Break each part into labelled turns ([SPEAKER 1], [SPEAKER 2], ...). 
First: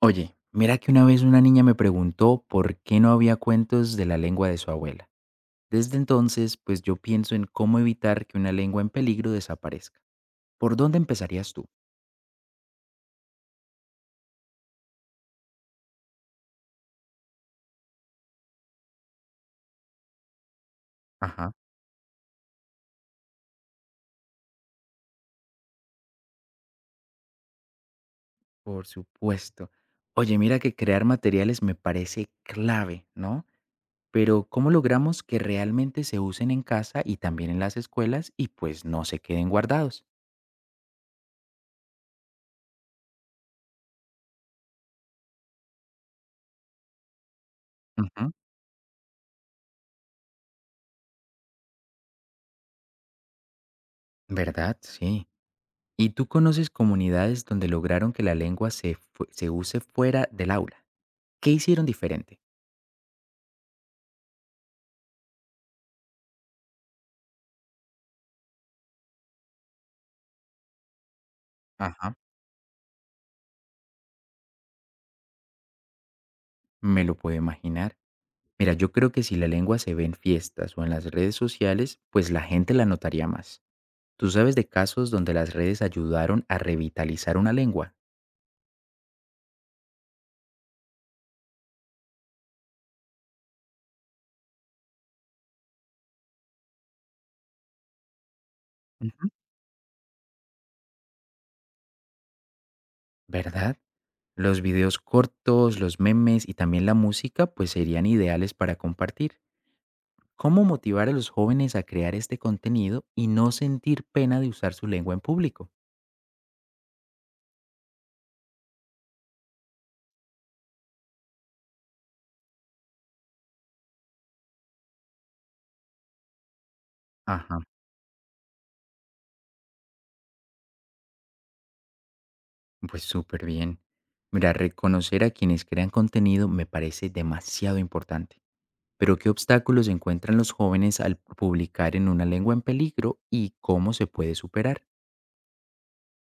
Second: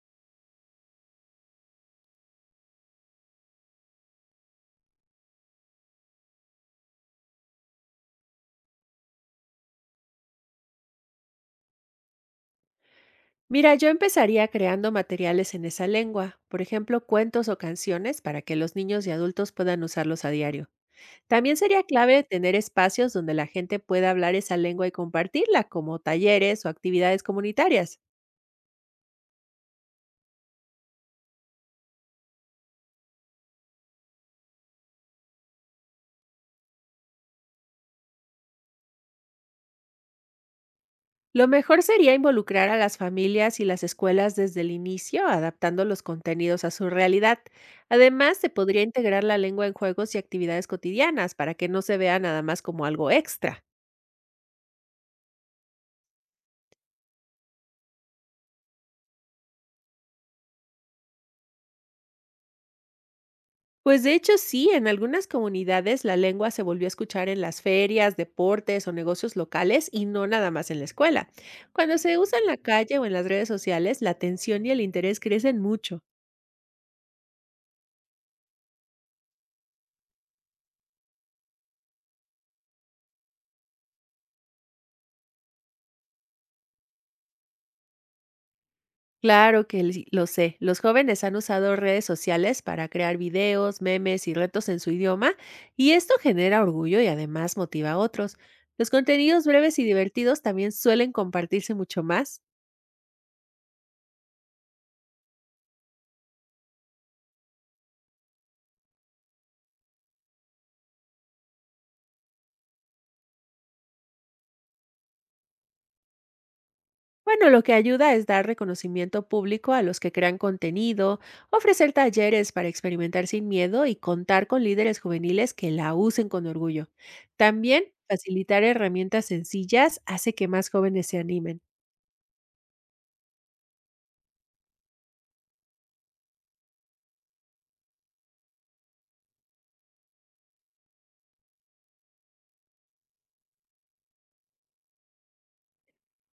[SPEAKER 1] Oye, mira que una vez una niña me preguntó por qué no había cuentos de la lengua de su abuela. Desde entonces, pues yo pienso en cómo evitar que una lengua en peligro desaparezca. ¿Por dónde empezarías tú?
[SPEAKER 2] Mira, yo empezaría creando materiales en esa lengua, por ejemplo, cuentos o canciones para que los niños y adultos puedan usarlos a diario.
[SPEAKER 1] Ajá.
[SPEAKER 2] También sería clave tener espacios donde la gente pueda hablar esa lengua y compartirla, como talleres o actividades comunitarias.
[SPEAKER 1] Por supuesto. Oye, mira que crear materiales me parece clave, ¿no? Pero ¿cómo logramos que realmente se usen en casa y también en las escuelas y pues no se queden guardados?
[SPEAKER 2] Lo mejor sería involucrar a las familias y las escuelas desde el inicio, adaptando los contenidos a su realidad.
[SPEAKER 1] Ujú.
[SPEAKER 2] Además, se podría integrar la lengua en juegos y actividades cotidianas para que no se vea nada más como algo extra.
[SPEAKER 1] ¿Verdad? Sí. ¿Y tú conoces comunidades donde lograron que la lengua se use fuera del aula? ¿Qué hicieron diferente?
[SPEAKER 2] Pues de hecho sí, en algunas comunidades la lengua se volvió a escuchar en las ferias, deportes o negocios locales y no nada más en la escuela. Cuando
[SPEAKER 1] Ajá.
[SPEAKER 2] se usa en la calle o en las redes sociales, la atención y el interés crecen mucho.
[SPEAKER 1] Me lo puedo imaginar. Mira, yo creo que si la lengua se ve en fiestas o en las redes sociales, pues la gente la notaría más. ¿Tú sabes de casos donde las redes ayudaron a revitalizar una lengua?
[SPEAKER 2] Claro que lo sé, los jóvenes han usado redes sociales para crear videos, memes y retos en su idioma y esto genera orgullo y además motiva a otros. Los
[SPEAKER 1] Ujú.
[SPEAKER 2] contenidos breves y divertidos también suelen compartirse mucho más.
[SPEAKER 1] ¿Verdad? Los videos cortos, los memes y también la música pues serían ideales para compartir. ¿Cómo motivar a los jóvenes a crear este contenido y no sentir pena de usar su lengua en público?
[SPEAKER 2] Bueno, lo que ayuda es dar reconocimiento público a los que crean contenido, ofrecer talleres para experimentar sin miedo y contar con líderes juveniles que la usen con orgullo.
[SPEAKER 1] Ajá.
[SPEAKER 2] También facilitar herramientas sencillas hace que más jóvenes se animen.
[SPEAKER 1] Pues súper bien. Mira, reconocer a quienes crean contenido me parece demasiado importante. Pero ¿qué obstáculos encuentran los jóvenes al publicar en una lengua en peligro y cómo se puede superar?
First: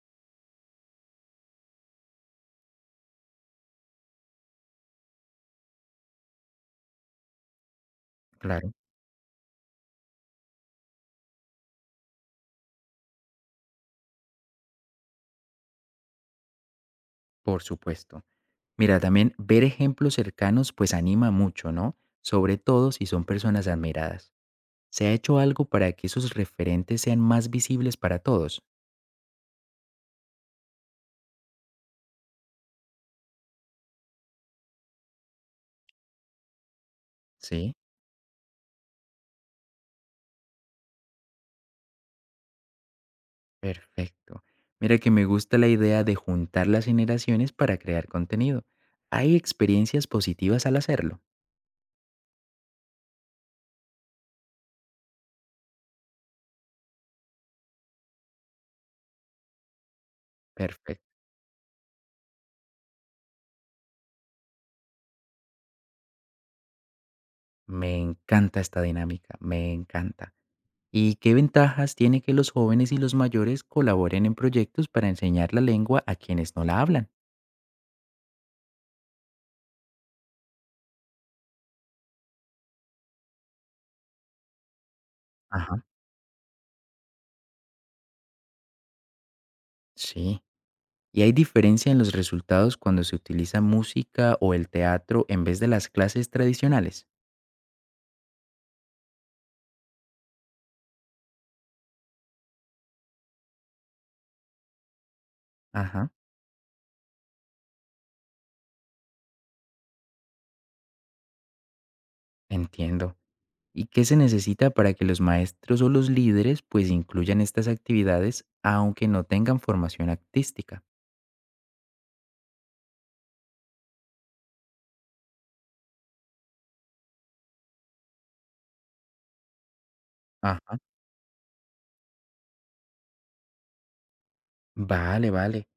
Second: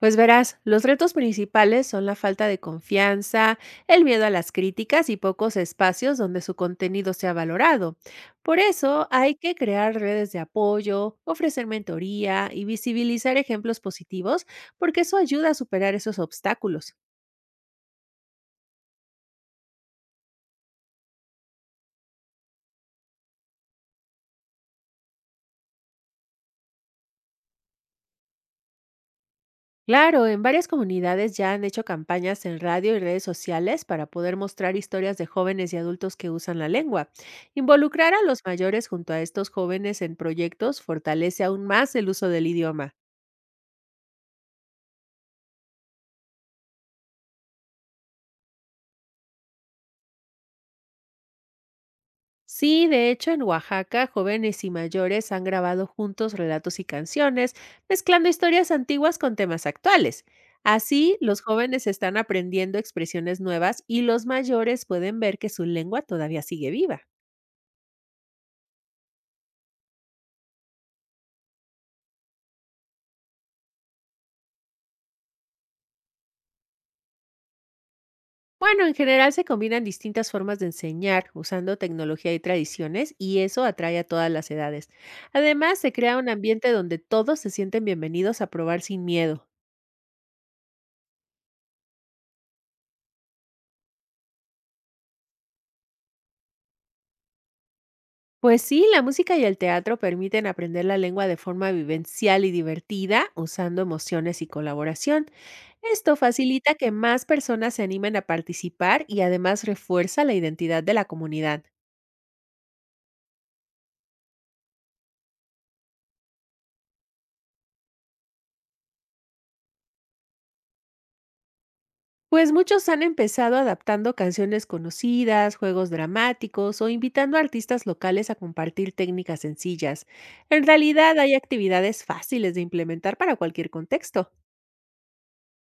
[SPEAKER 2] Pues verás, los retos principales son la falta de confianza, el miedo a las críticas y pocos espacios donde su contenido sea valorado. Por
[SPEAKER 1] Claro,
[SPEAKER 2] eso hay que crear redes de apoyo, ofrecer mentoría y visibilizar ejemplos positivos, porque eso ayuda a superar esos obstáculos.
[SPEAKER 1] por supuesto. Mira, también ver ejemplos cercanos pues anima mucho, ¿no? Sobre todo si son personas admiradas. ¿Se ha hecho algo para que esos referentes sean más visibles para todos?
[SPEAKER 2] Claro, en varias comunidades ya han hecho campañas en radio y redes sociales para poder mostrar historias de jóvenes y adultos que usan la lengua.
[SPEAKER 1] Sí.
[SPEAKER 2] Involucrar a los mayores junto a estos jóvenes en proyectos fortalece aún más el uso del idioma.
[SPEAKER 1] Perfecto. Mira que me gusta la idea de juntar las generaciones para crear contenido. ¿Hay experiencias positivas al hacerlo?
[SPEAKER 2] Sí, de hecho, en Oaxaca, jóvenes y mayores han grabado juntos relatos y canciones, mezclando historias antiguas con temas actuales.
[SPEAKER 1] Perfecto.
[SPEAKER 2] Así, los jóvenes están aprendiendo expresiones nuevas y los mayores pueden ver que su lengua todavía sigue viva.
[SPEAKER 1] Me encanta esta dinámica, me encanta. ¿Y qué ventajas tiene que los jóvenes y los mayores colaboren en proyectos para enseñar la lengua a quienes no la hablan?
[SPEAKER 2] Bueno, en general se combinan distintas formas de enseñar, usando tecnología y tradiciones, y eso atrae a todas las edades. Además,
[SPEAKER 1] Ajá,
[SPEAKER 2] se crea un ambiente donde todos se sienten bienvenidos a probar sin miedo.
[SPEAKER 1] sí. ¿Y hay diferencia en los resultados cuando se utiliza música o el teatro en vez de las clases tradicionales?
[SPEAKER 2] Pues sí, la música y el teatro permiten aprender la lengua de forma vivencial y divertida, usando emociones y colaboración.
[SPEAKER 1] Ajá,
[SPEAKER 2] Esto facilita que más personas se animen a participar y además refuerza la identidad de la comunidad.
[SPEAKER 1] entiendo. ¿Y qué se necesita para que los maestros o los líderes pues incluyan estas actividades aunque no tengan formación artística?
[SPEAKER 2] Pues muchos han empezado adaptando canciones conocidas, juegos dramáticos o invitando a artistas locales a compartir técnicas sencillas. En
[SPEAKER 1] Ajá.
[SPEAKER 2] realidad hay actividades fáciles de implementar para cualquier contexto.
[SPEAKER 1] Vale.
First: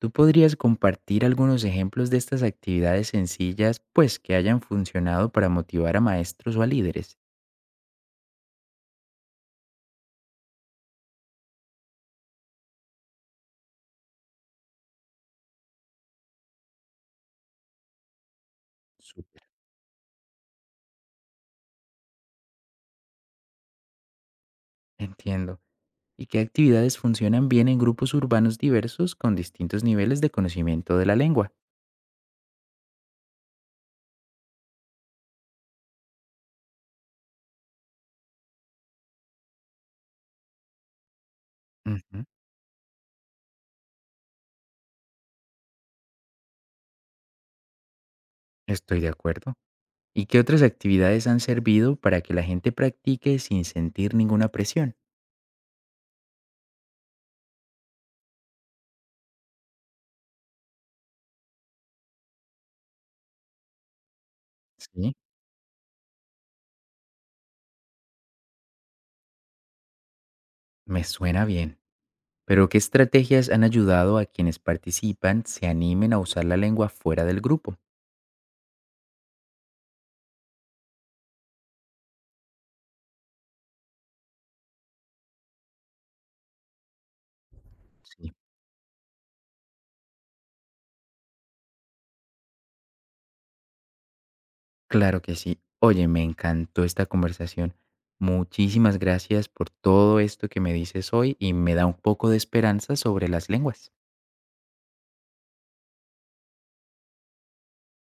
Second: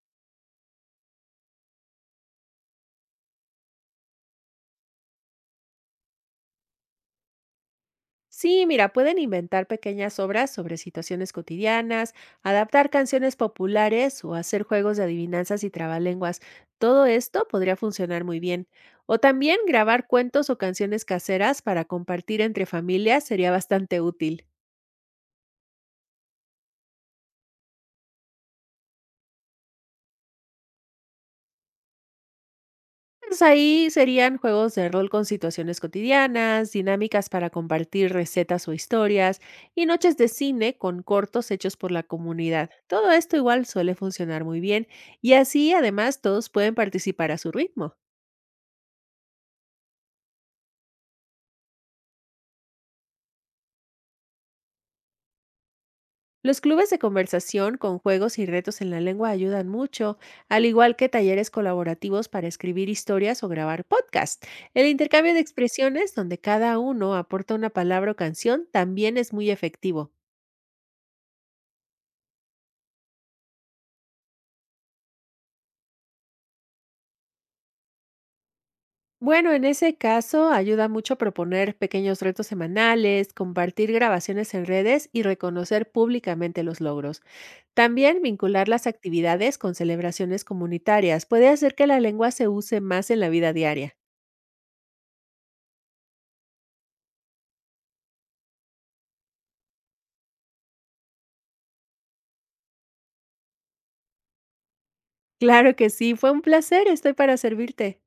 [SPEAKER 1] ¿Tú podrías compartir algunos ejemplos de estas actividades sencillas pues que hayan funcionado para motivar a maestros o a líderes?
[SPEAKER 2] Sí, mira, pueden inventar pequeñas obras sobre situaciones cotidianas, adaptar canciones populares o hacer juegos de adivinanzas y trabalenguas. Todo esto podría funcionar muy bien. O
[SPEAKER 1] Súper.
[SPEAKER 2] también grabar cuentos o canciones caseras para compartir entre familias sería bastante útil.
[SPEAKER 1] Entiendo. ¿Y qué actividades funcionan bien en grupos urbanos diversos con distintos niveles de conocimiento de la lengua?
[SPEAKER 2] Pues ahí serían juegos de rol con situaciones cotidianas, dinámicas para compartir recetas o historias y noches de cine con cortos hechos por la
[SPEAKER 1] Ujú.
[SPEAKER 2] comunidad. Todo esto igual suele funcionar muy bien y así además todos pueden participar a su ritmo.
[SPEAKER 1] Estoy de acuerdo. ¿Y qué otras actividades han servido para que la gente practique sin sentir ninguna presión?
[SPEAKER 2] Los clubes de conversación con juegos y retos en la lengua ayudan mucho, al igual que talleres colaborativos para escribir historias o grabar podcasts. El
[SPEAKER 1] Sí.
[SPEAKER 2] intercambio de expresiones, donde cada uno aporta una palabra o canción, también es muy efectivo.
[SPEAKER 1] Me suena bien. Pero ¿qué estrategias han ayudado a quienes participan se animen a usar la lengua fuera del grupo?
[SPEAKER 2] Bueno, en ese caso ayuda mucho proponer pequeños retos semanales, compartir grabaciones en redes y reconocer públicamente los logros. También
[SPEAKER 1] Sí.
[SPEAKER 2] vincular las actividades con celebraciones comunitarias puede hacer que la lengua se use más en la vida diaria.
[SPEAKER 1] Claro que sí. Oye, me encantó esta conversación. Muchísimas gracias por todo esto que me dices hoy y me da un poco de esperanza sobre las lenguas.
[SPEAKER 2] Claro que sí, fue un placer, estoy para servirte.